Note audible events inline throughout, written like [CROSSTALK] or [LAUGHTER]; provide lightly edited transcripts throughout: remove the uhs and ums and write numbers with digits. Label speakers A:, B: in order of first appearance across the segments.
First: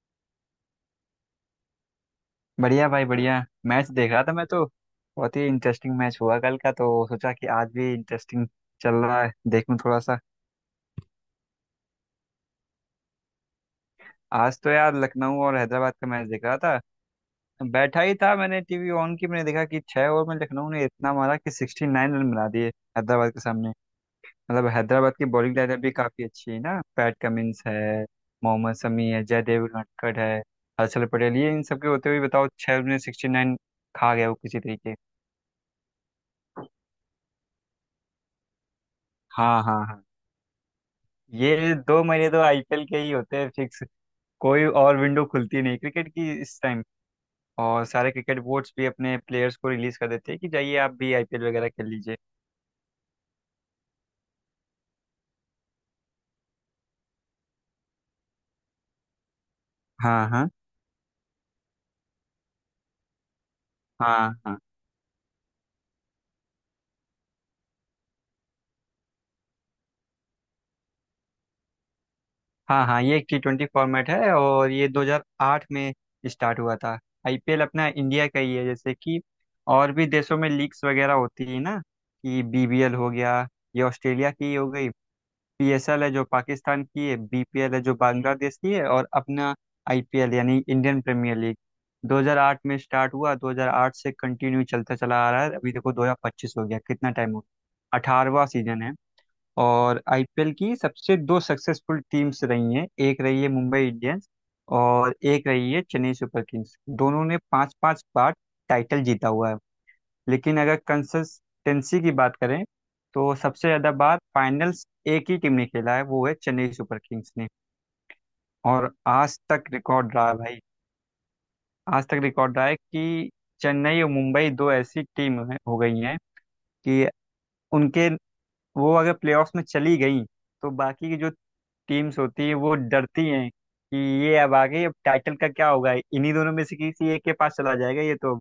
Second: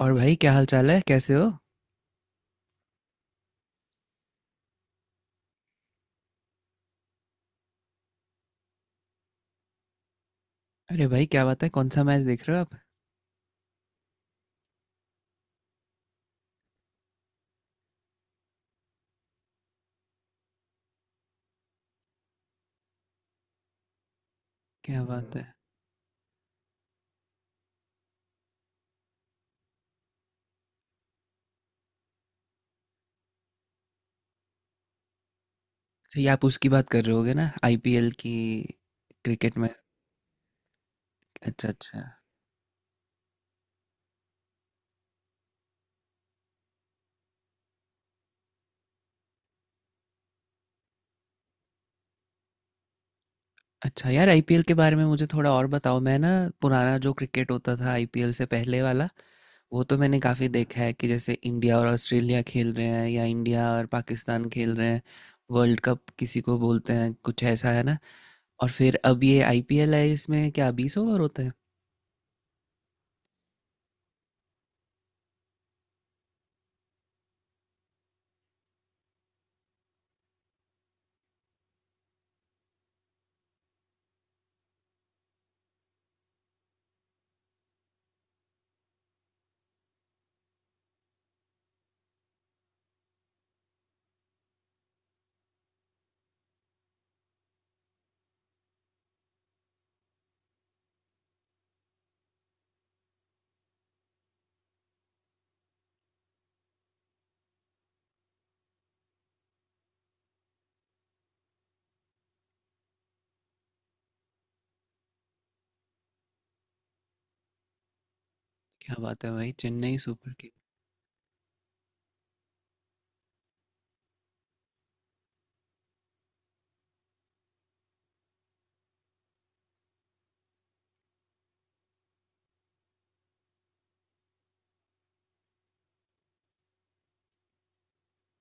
A: और भाई क्या हाल चाल है, कैसे हो।
B: बढ़िया भाई, बढ़िया। मैच देख रहा था मैं तो। बहुत ही इंटरेस्टिंग मैच हुआ कल का, तो सोचा कि आज भी इंटरेस्टिंग चल रहा है, देखूं थोड़ा सा।
A: अरे भाई, क्या बात है, कौन सा मैच देख रहे हो आप?
B: आज तो यार लखनऊ और हैदराबाद का मैच देख रहा था। बैठा ही था, मैंने टीवी ऑन की, मैंने देखा कि 6 ओवर में लखनऊ ने इतना मारा कि 69 रन बना दिए हैदराबाद के सामने। मतलब
A: क्या
B: हैदराबाद की
A: बात है।
B: बॉलिंग लाइनअप भी काफी अच्छी है ना, पैट कमिंस है, मोहम्मद शमी है, जयदेव नटखट है, हर्षल पटेल। ये इन सबके होते हुए बताओ, 6 ओवर में 69 खा गया वो किसी तरीके।
A: अच्छा, ये आप उसकी बात कर रहे होगे ना, आईपीएल की, क्रिकेट
B: हाँ
A: में।
B: हाँ हाँ।
A: अच्छा,
B: ये
A: अच्छा।
B: दो महीने तो आईपीएल के ही होते हैं फिक्स। कोई और विंडो खुलती नहीं क्रिकेट की इस टाइम। और सारे क्रिकेट बोर्ड्स भी अपने प्लेयर्स को रिलीज कर देते हैं कि जाइए, आप भी आईपीएल वगैरह खेल लीजिए।
A: अच्छा यार, आईपीएल के बारे में मुझे थोड़ा और बताओ। मैं ना, पुराना जो क्रिकेट होता था आईपीएल से पहले वाला, वो तो मैंने
B: हाँ
A: काफ़ी
B: हाँ
A: देखा है, कि जैसे इंडिया और ऑस्ट्रेलिया खेल रहे हैं या इंडिया और
B: हाँ।
A: पाकिस्तान
B: हाँ
A: खेल रहे हैं। वर्ल्ड कप किसी को बोलते हैं, कुछ ऐसा है ना। और फिर अब ये आईपीएल है, इसमें क्या बीस ओवर होते हैं?
B: हाँ हाँ। ये टी ट्वेंटी फॉर्मेट है और ये 2008 में स्टार्ट हुआ था। आईपीएल अपना इंडिया का ही है। जैसे कि और भी देशों में लीग्स वगैरह होती है ना, कि बीबीएल हो गया, ये ऑस्ट्रेलिया की हो गई, पीएसएल है जो पाकिस्तान की है, बीपीएल है जो बांग्लादेश की है, और अपना आईपीएल, यानी इंडियन प्रीमियर लीग, 2008 में स्टार्ट हुआ। 2008 से कंटिन्यू चलता चला आ रहा है। अभी देखो 2025 हो गया, कितना टाइम हो गया, 18वां सीजन है। और आईपीएल की सबसे दो सक्सेसफुल टीम्स रही हैं, एक रही है मुंबई इंडियंस और एक रही है चेन्नई सुपर किंग्स। दोनों ने 5-5 बार टाइटल जीता हुआ है। लेकिन अगर कंसिस्टेंसी की बात करें तो सबसे ज़्यादा बार फाइनल्स एक ही टीम ने खेला है, वो है चेन्नई सुपर किंग्स ने। और
A: क्या बात है
B: आज
A: भाई,
B: तक
A: चेन्नई
B: रिकॉर्ड रहा
A: सुपर।
B: है भाई, आज तक रिकॉर्ड रहा है कि चेन्नई और मुंबई दो ऐसी टीम हैं हो गई हैं कि उनके, वो अगर प्लेऑफ्स में चली गई तो बाकी की जो टीम्स होती हैं वो डरती हैं कि ये अब आगे, अब टाइटल का क्या होगा, इन्हीं दोनों में से किसी एक के पास चला जाएगा ये तो।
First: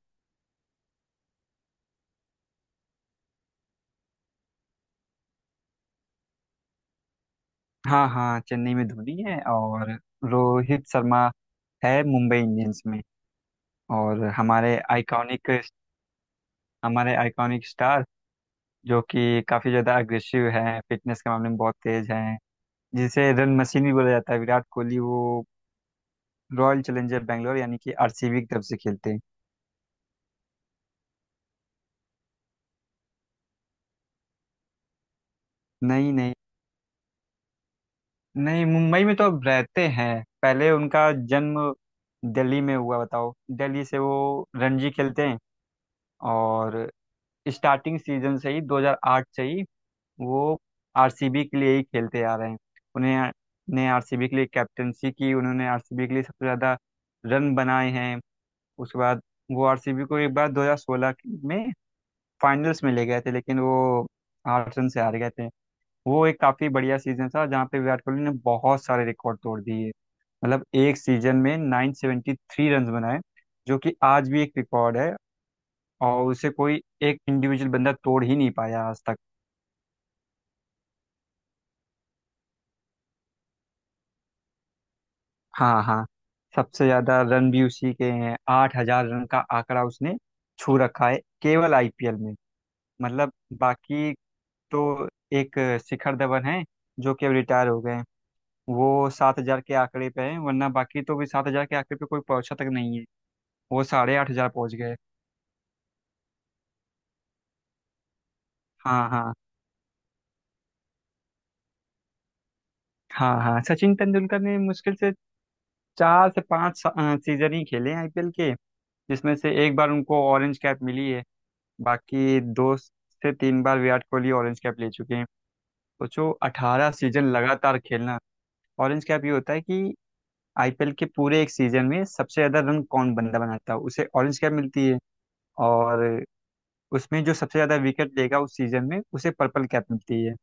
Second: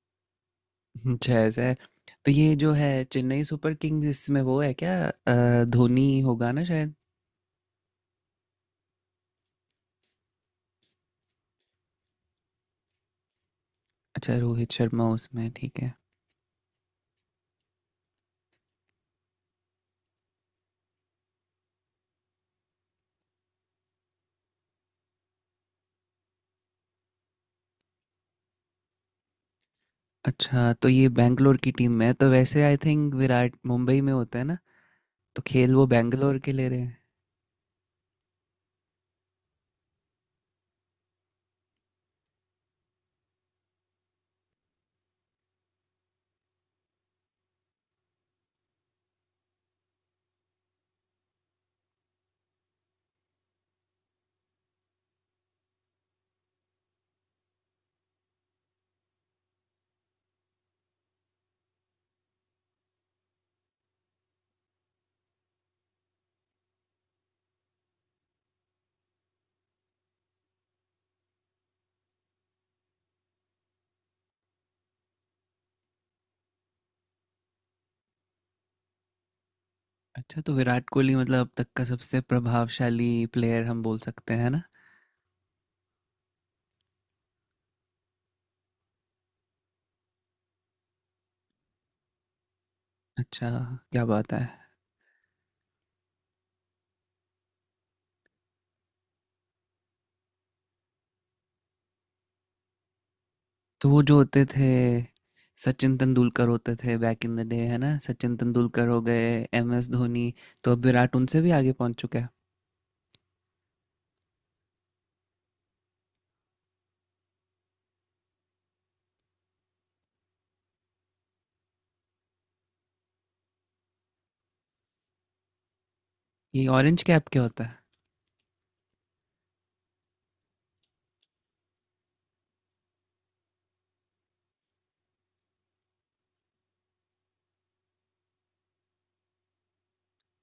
A: अच्छा ऐसा है। तो ये जो है चेन्नई सुपर किंग्स, इसमें वो है क्या, धोनी होगा ना शायद।
B: हाँ हाँ, चेन्नई में धोनी है और रोहित शर्मा है मुंबई इंडियंस में। और
A: अच्छा, रोहित
B: हमारे
A: शर्मा उसमें,
B: आइकॉनिक,
A: ठीक है।
B: हमारे आइकॉनिक स्टार, जो कि काफ़ी ज़्यादा अग्रेसिव हैं, फिटनेस के मामले में बहुत तेज हैं, जिसे रन मशीन भी बोला जाता है, विराट कोहली, वो रॉयल चैलेंजर बैंगलोर यानी कि आरसीबी की तरफ से खेलते हैं।
A: अच्छा तो ये बैंगलोर की टीम में है? तो वैसे आई थिंक विराट मुंबई में होता है ना, तो खेल वो
B: नहीं नहीं
A: बैंगलोर के ले रहे हैं।
B: नहीं, मुंबई में तो अब रहते हैं, पहले उनका जन्म दिल्ली में हुआ, बताओ। दिल्ली से वो रणजी खेलते हैं। और स्टार्टिंग सीजन से ही, 2008 से ही वो आरसीबी के लिए ही खेलते आ रहे हैं। उन्हें ने आरसीबी के लिए कैप्टनसी की, उन्होंने आरसीबी के लिए सबसे ज़्यादा रन बनाए हैं। उसके बाद वो आरसीबी को एक बार 2016 में फाइनल्स में ले गए थे, लेकिन वो 8 रन से हार गए थे। वो एक काफ़ी बढ़िया सीजन था जहाँ पे विराट कोहली ने बहुत सारे रिकॉर्ड तोड़ दिए। मतलब एक सीजन में 973 रन बनाए, जो कि आज भी एक रिकॉर्ड है, और उसे कोई एक इंडिविजुअल बंदा तोड़ ही नहीं पाया आज तक।
A: अच्छा तो विराट कोहली मतलब अब तक का सबसे प्रभावशाली प्लेयर हम बोल सकते हैं ना।
B: हाँ हाँ, सबसे ज्यादा रन भी उसी के हैं। 8 हजार रन का आंकड़ा उसने छू रखा है, केवल आईपीएल में। मतलब
A: अच्छा। क्या
B: बाकी,
A: बात है।
B: तो एक शिखर धवन है जो कि अब रिटायर हो गए हैं, वो 7 हजार के आंकड़े पे हैं। वरना बाकी तो भी 7 हजार के आंकड़े पे कोई पहुंचा तक नहीं है। वो
A: तो वो जो
B: साढ़े आठ
A: होते
B: हजार
A: थे,
B: पहुंच गए।
A: सचिन तेंदुलकर होते थे बैक इन द डे, है ना, सचिन तेंदुलकर हो
B: हाँ
A: गए,
B: हाँ
A: एम एस धोनी, तो अब विराट उनसे भी आगे पहुंच चुका है।
B: हाँ हाँ। सचिन तेंदुलकर ने मुश्किल से 4 से 5 सीजन ही खेले हैं आईपीएल के, जिसमें से एक बार उनको ऑरेंज कैप मिली है। बाकी 2 से 3 बार विराट कोहली ऑरेंज कैप ले चुके हैं। सोचो,
A: ये
B: अठारह
A: ऑरेंज
B: सीजन
A: कैप क्या होता है?
B: लगातार खेलना। ऑरेंज कैप ये होता है कि आईपीएल के पूरे एक सीजन में सबसे ज्यादा रन कौन बंदा बनाता है, उसे ऑरेंज कैप मिलती है। और उसमें जो सबसे ज्यादा विकेट लेगा उस सीजन में, उसे पर्पल कैप मिलती है।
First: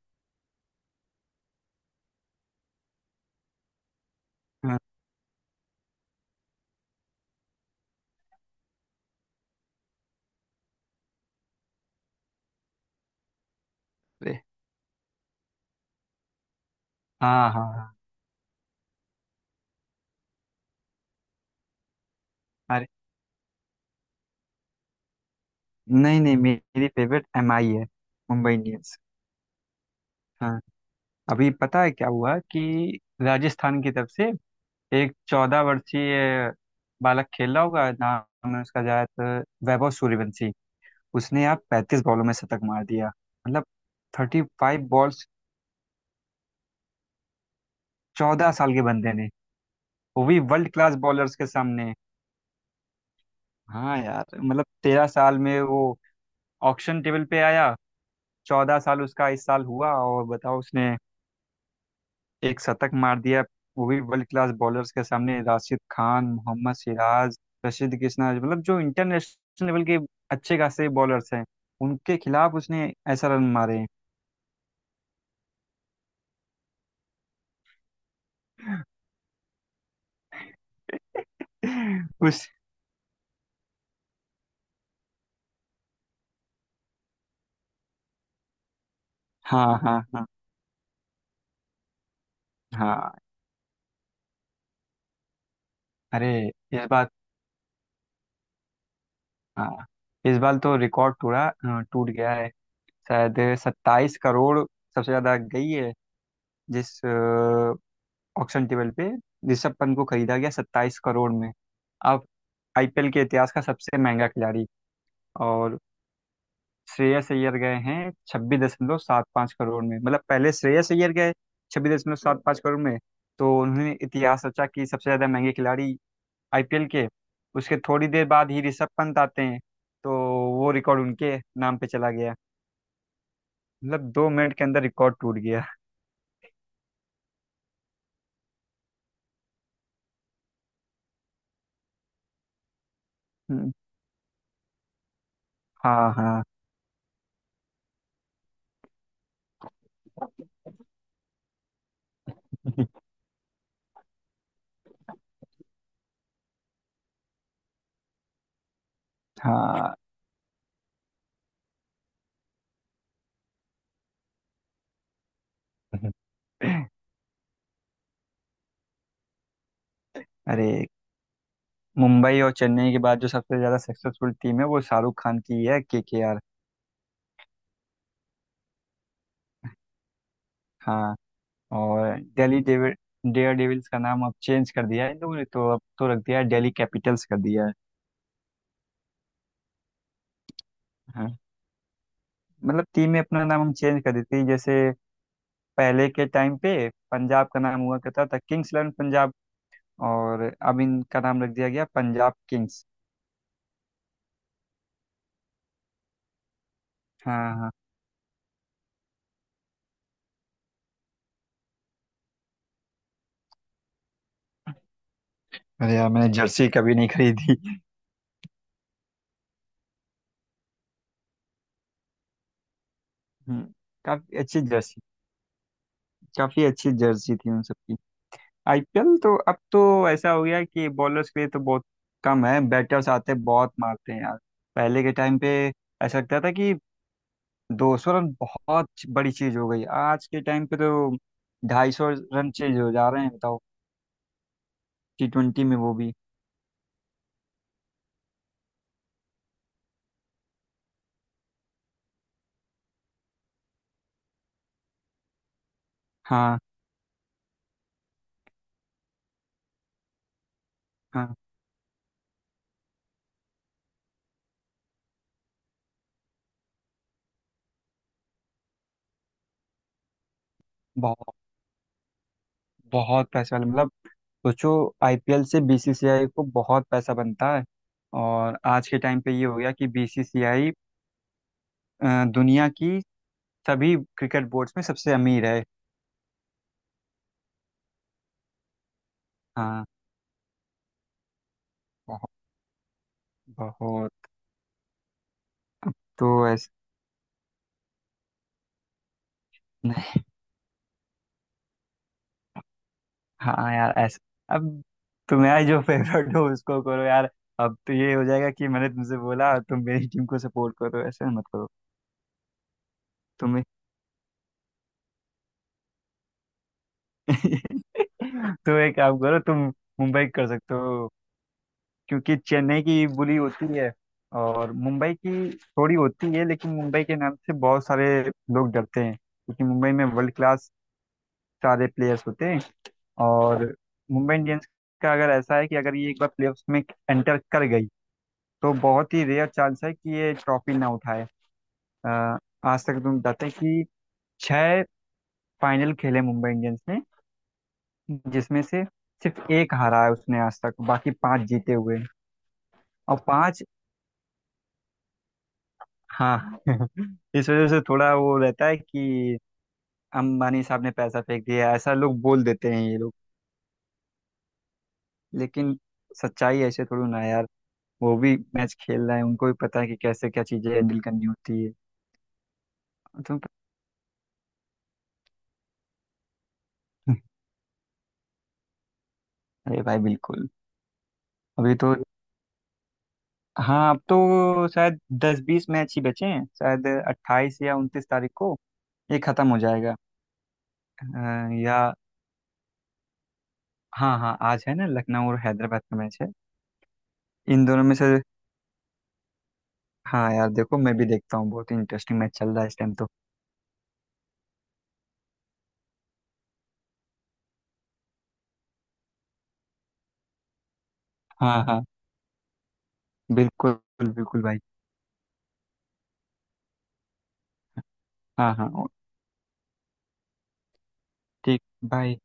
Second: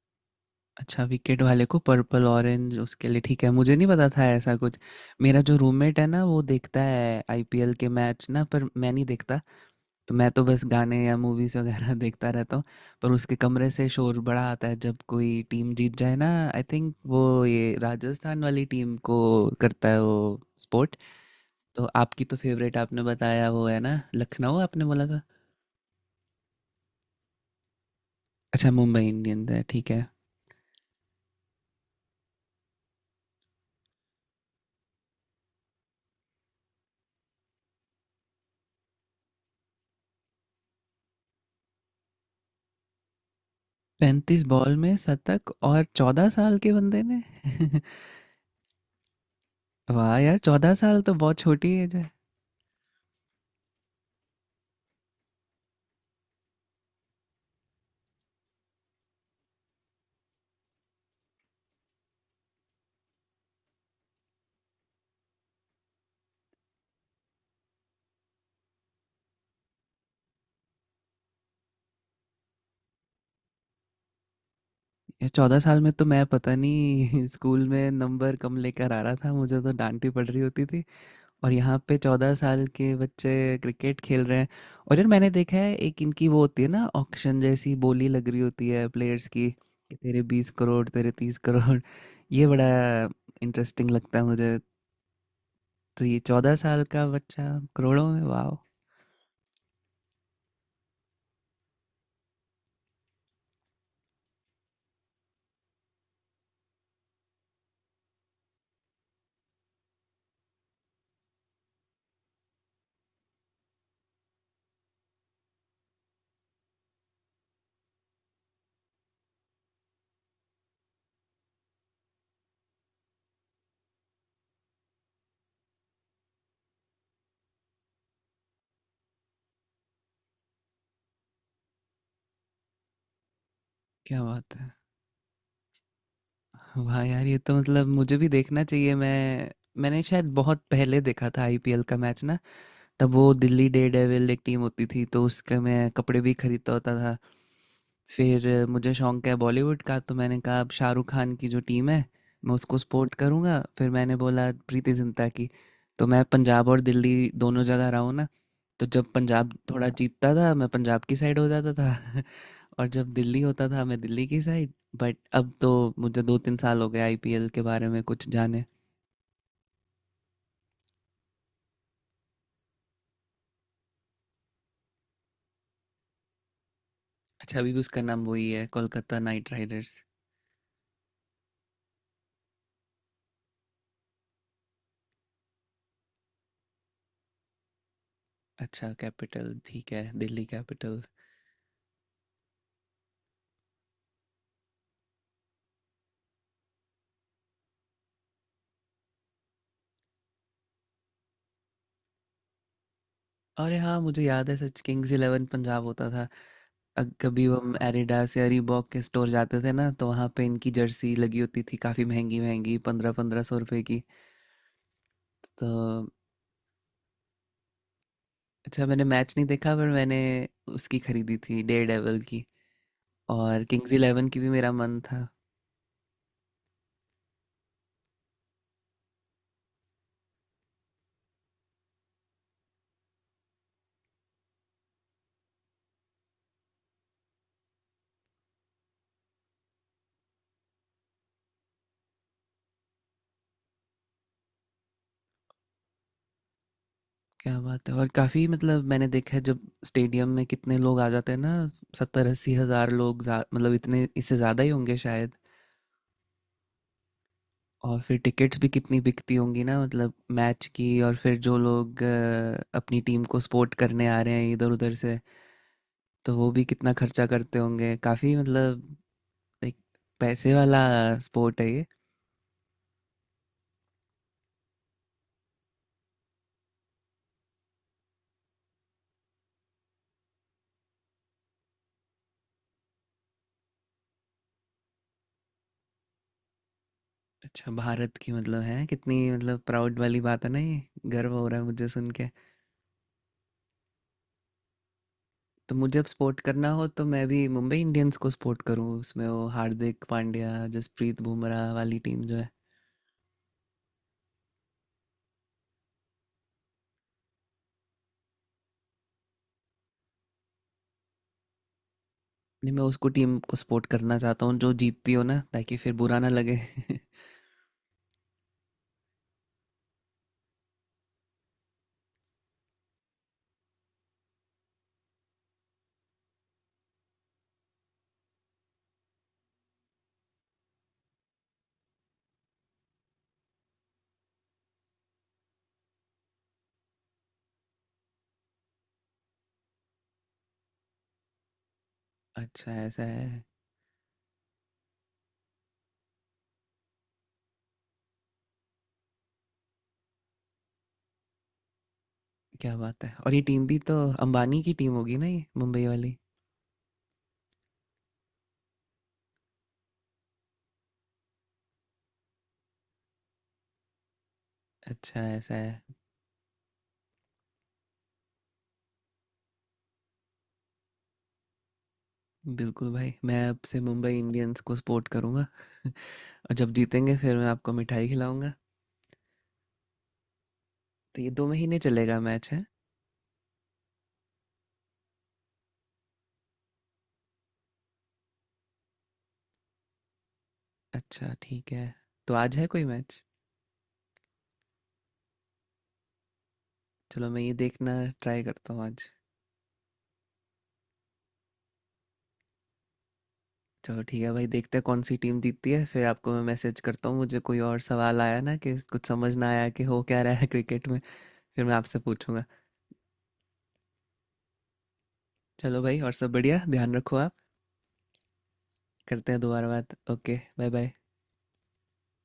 A: अच्छा विकेट वाले को पर्पल, ऑरेंज उसके लिए, ठीक है, मुझे नहीं पता था ऐसा कुछ।
B: हाँ।
A: मेरा जो रूममेट है ना वो देखता है आईपीएल के मैच ना, पर मैं नहीं देखता। तो मैं तो बस गाने या मूवीज वगैरह [LAUGHS] देखता रहता हूँ। पर उसके कमरे से शोर
B: अरे,
A: बड़ा आता है जब कोई टीम जीत जाए ना। आई थिंक वो
B: हाँ हाँ
A: ये
B: हाँ।
A: राजस्थान वाली टीम को करता है वो स्पोर्ट। तो आपकी तो फेवरेट
B: अरे
A: आपने बताया वो है ना, लखनऊ, आपने बोला था।
B: नहीं नहीं, मेरी फेवरेट एमआई है, मुंबई
A: अच्छा,
B: इंडियंस।
A: मुंबई इंडियंस है, ठीक है।
B: हाँ। अभी पता है क्या हुआ कि राजस्थान की तरफ से एक 14 वर्षीय बालक खेल रहा होगा, नाम है उसका शायद वैभव सूर्यवंशी। उसने यार 35 बॉलों में शतक मार दिया, मतलब
A: 35
B: थर्टी
A: बॉल
B: फाइव
A: में
B: बॉल्स
A: शतक, और 14 साल के बंदे ने [LAUGHS]
B: 14 साल के बंदे ने,
A: वाह
B: वो
A: यार,
B: भी वर्ल्ड
A: 14
B: क्लास
A: साल तो
B: बॉलर्स
A: बहुत
B: के
A: छोटी
B: सामने।
A: एज है।
B: हाँ यार, मतलब 13 साल में वो ऑक्शन टेबल पे आया, 14 साल उसका इस साल हुआ, और बताओ उसने एक शतक मार दिया, वो भी वर्ल्ड क्लास बॉलर्स के सामने, राशिद खान, मोहम्मद सिराज, रशीद कृष्णा, मतलब जो इंटरनेशनल लेवल के अच्छे खासे बॉलर्स हैं, उनके खिलाफ उसने ऐसा रन मारे हैं।
A: यार 14 साल में तो मैं पता नहीं [LAUGHS] स्कूल में नंबर कम लेकर आ रहा था, मुझे तो डांट ही पड़ रही होती थी, और यहाँ पे
B: [LAUGHS]
A: 14
B: उस
A: साल के बच्चे क्रिकेट खेल रहे हैं। और यार मैंने देखा है एक इनकी वो होती है ना ऑक्शन जैसी, बोली लग रही होती है प्लेयर्स की,
B: हाँ
A: कि
B: हाँ
A: तेरे
B: हाँ
A: 20 करोड़, तेरे 30 करोड़ [LAUGHS] ये बड़ा
B: हाँ।
A: इंटरेस्टिंग लगता है मुझे। तो ये
B: अरे,
A: 14 साल
B: इस
A: का
B: बार।
A: बच्चा करोड़ों में, वाह!
B: हाँ, इस बार तो रिकॉर्ड टूटा, टूट गया है। शायद 27 करोड़ सबसे ज्यादा गई है, जिस ऑक्शन टेबल पे ऋषभ पंत को खरीदा गया 27 करोड़ में। अब आईपीएल के इतिहास का सबसे महंगा खिलाड़ी। और श्रेयस अय्यर गए हैं 26.75 करोड़ में। मतलब पहले श्रेयस अय्यर गए 26.75 करोड़ में, तो उन्होंने इतिहास रचा कि सबसे ज़्यादा महंगे खिलाड़ी आईपीएल के। उसके थोड़ी देर बाद ही ऋषभ पंत आते हैं, तो वो रिकॉर्ड उनके नाम पे चला गया। मतलब
A: क्या
B: 2 मिनट
A: बात
B: के
A: है।
B: अंदर रिकॉर्ड टूट गया।
A: वाह यार! ये तो मतलब मुझे भी देखना चाहिए। मैं मैंने शायद बहुत पहले देखा था आईपीएल का मैच ना, तब वो
B: [LAUGHS]
A: दिल्ली
B: हम्म।
A: डेयरडेविल एक टीम होती थी, तो उसके मैं
B: हाँ
A: कपड़े भी
B: हाँ।
A: खरीदता होता था। फिर मुझे शौक है बॉलीवुड का, तो मैंने कहा अब शाहरुख खान की जो टीम है, मैं उसको
B: [LAUGHS]
A: सपोर्ट करूँगा। फिर मैंने बोला प्रीति जिंटा की। तो मैं पंजाब और दिल्ली दोनों जगह रहा हूँ ना, तो जब पंजाब थोड़ा
B: हाँ।
A: जीतता था, मैं पंजाब की साइड हो जाता था [LAUGHS] और जब दिल्ली होता था मैं दिल्ली की साइड। बट अब तो मुझे दो तीन साल हो
B: [LAUGHS]
A: गए आईपीएल के बारे में कुछ जाने।
B: अरे, मुंबई और चेन्नई के बाद जो सबसे ज़्यादा सक्सेसफुल टीम है वो शाहरुख खान की ही है, KKR।
A: अच्छा, अभी भी उसका नाम वही है, कोलकाता नाइट राइडर्स।
B: हाँ। और दिल्ली डेविड डेयर डेविल्स का नाम अब चेंज कर दिया है इन लोगों ने, तो अब तो रख दिया है, दिल्ली कैपिटल्स कर दिया है।
A: अच्छा कैपिटल, ठीक है, दिल्ली कैपिटल।
B: हाँ। मतलब टीम में अपना नाम हम चेंज कर देते हैं। जैसे पहले के टाइम पे पंजाब का नाम हुआ करता था किंग्स इलेवन पंजाब, और अब इनका नाम रख दिया गया पंजाब किंग्स।
A: और हाँ मुझे याद है सच, किंग्स इलेवन पंजाब होता था। कभी
B: हाँ हाँ।
A: हम एडिडास या रीबॉक के स्टोर जाते थे ना, तो वहाँ पे इनकी जर्सी लगी होती थी, काफ़ी महंगी महंगी, पंद्रह पंद्रह सौ रुपए की।
B: अरे
A: तो
B: यार, मैंने जर्सी कभी नहीं खरीदी।
A: अच्छा मैंने मैच नहीं देखा, पर मैंने उसकी खरीदी थी, डेयर डेविल की। और
B: हम्म,
A: किंग्स इलेवन
B: काफी
A: की भी
B: अच्छी
A: मेरा मन
B: जर्सी,
A: था।
B: काफी अच्छी जर्सी थी उन सबकी। आईपीएल तो अब तो ऐसा हो गया कि बॉलर्स के लिए तो बहुत कम है, बैटर्स आते हैं, बहुत मारते हैं यार। पहले के टाइम पे ऐसा लगता था कि 200 रन बहुत बड़ी चीज, हो गई आज के टाइम पे तो 250 रन चेंज हो जा रहे हैं, बताओ, टी ट्वेंटी में वो भी।
A: क्या बात है। और काफ़ी, मतलब मैंने देखा है जब स्टेडियम में कितने लोग आ जाते हैं ना, सत्तर अस्सी हज़ार लोग मतलब इतने, इससे ज़्यादा ही होंगे शायद।
B: हाँ
A: और फिर टिकट्स भी कितनी बिकती होंगी ना, मतलब मैच की। और
B: हाँ,
A: फिर जो लोग अपनी टीम को सपोर्ट करने आ रहे हैं इधर उधर से, तो वो भी कितना खर्चा करते होंगे, काफ़ी, मतलब एक पैसे वाला
B: बहुत,
A: स्पोर्ट है ये।
B: बहुत पैसा वाले। मतलब सोचो, आईपीएल से बीसीसीआई को बहुत पैसा बनता है, और आज के टाइम पे ये हो गया कि बीसीसीआई दुनिया की सभी क्रिकेट बोर्ड्स में सबसे अमीर है।
A: अच्छा, भारत की मतलब है, कितनी मतलब
B: हाँ,
A: प्राउड वाली बात है ना ये, गर्व हो रहा है मुझे सुन।
B: बहुत।
A: तो मुझे अब सपोर्ट
B: तो ऐस
A: करना हो तो मैं भी मुंबई इंडियंस को सपोर्ट करूँ, उसमें वो हार्दिक
B: नहीं,
A: पांड्या, जसप्रीत बुमराह वाली टीम जो है।
B: हाँ यार, ऐसा अब तुम्हारा जो फेवरेट हो उसको करो यार। अब तो ये हो जाएगा कि मैंने तुमसे बोला, तुम मेरी टीम को सपोर्ट करो, ऐसा मत करो
A: नहीं, मैं उसको टीम को
B: तुम्हें।
A: सपोर्ट करना चाहता हूँ जो जीतती हो ना, ताकि फिर बुरा ना लगे [LAUGHS]
B: [LAUGHS] तो एक काम करो तुम, मुंबई कर सकते हो, क्योंकि चेन्नई की बुरी होती है और मुंबई की थोड़ी होती है, लेकिन मुंबई के नाम से बहुत सारे लोग डरते हैं, क्योंकि मुंबई में वर्ल्ड क्लास सारे प्लेयर्स होते हैं। और मुंबई इंडियंस का अगर ऐसा है कि अगर ये एक बार प्लेऑफ्स में एंटर कर गई, तो बहुत ही रेयर चांस है कि ये ट्रॉफी ना उठाए। अ,
A: अच्छा
B: आज तक
A: ऐसा
B: तुम
A: है।
B: बताते हैं कि 6 फाइनल खेले मुंबई इंडियंस ने, जिसमें से सिर्फ एक हारा है उसने आज तक, बाकी 5 जीते हुए हैं।
A: क्या बात है।
B: और
A: और ये
B: पांच।
A: टीम भी तो अंबानी की टीम होगी ना, ये मुंबई वाली।
B: हाँ [LAUGHS] इस वजह से थोड़ा वो रहता है कि अंबानी साहब ने पैसा फेंक दिया, ऐसा लोग बोल देते हैं ये लोग।
A: अच्छा ऐसा
B: लेकिन
A: है।
B: सच्चाई ऐसे थोड़ी ना है यार, वो भी मैच खेल रहा है, उनको भी पता है कि कैसे क्या चीजें हैंडल करनी होती है।
A: बिल्कुल भाई,
B: तो
A: मैं अब से मुंबई इंडियंस को सपोर्ट करूँगा [LAUGHS] और जब जीतेंगे फिर मैं आपको मिठाई खिलाऊंगा।
B: अरे भाई बिल्कुल।
A: तो ये दो
B: अभी
A: महीने
B: तो
A: चलेगा मैच है?
B: हाँ, अब तो शायद दस बीस मैच ही बचे हैं, शायद 28 या 29 तारीख को ये खत्म हो जाएगा।
A: अच्छा ठीक
B: या
A: है। तो आज है कोई मैच?
B: हाँ हाँ, आज है ना, लखनऊ और हैदराबाद का मैच है
A: चलो मैं ये
B: इन दोनों
A: देखना
B: में से।
A: ट्राई करता हूँ आज।
B: हाँ यार, देखो मैं भी देखता हूँ, बहुत ही इंटरेस्टिंग मैच चल रहा है इस टाइम तो।
A: चलो ठीक है भाई, देखते हैं कौन सी टीम जीतती है, फिर आपको मैं मैसेज करता हूँ, मुझे कोई और सवाल आया ना कि कुछ समझ ना आया कि हो क्या रहा है [LAUGHS] क्रिकेट में।
B: हाँ
A: फिर मैं
B: हाँ,
A: आपसे पूछूंगा।
B: बिल्कुल, बिल्कुल भाई।
A: चलो भाई, और सब बढ़िया, ध्यान रखो आप,
B: हाँ हाँ,
A: करते हैं दोबारा बात, ओके, बाय बाय।
B: ठीक। बाय।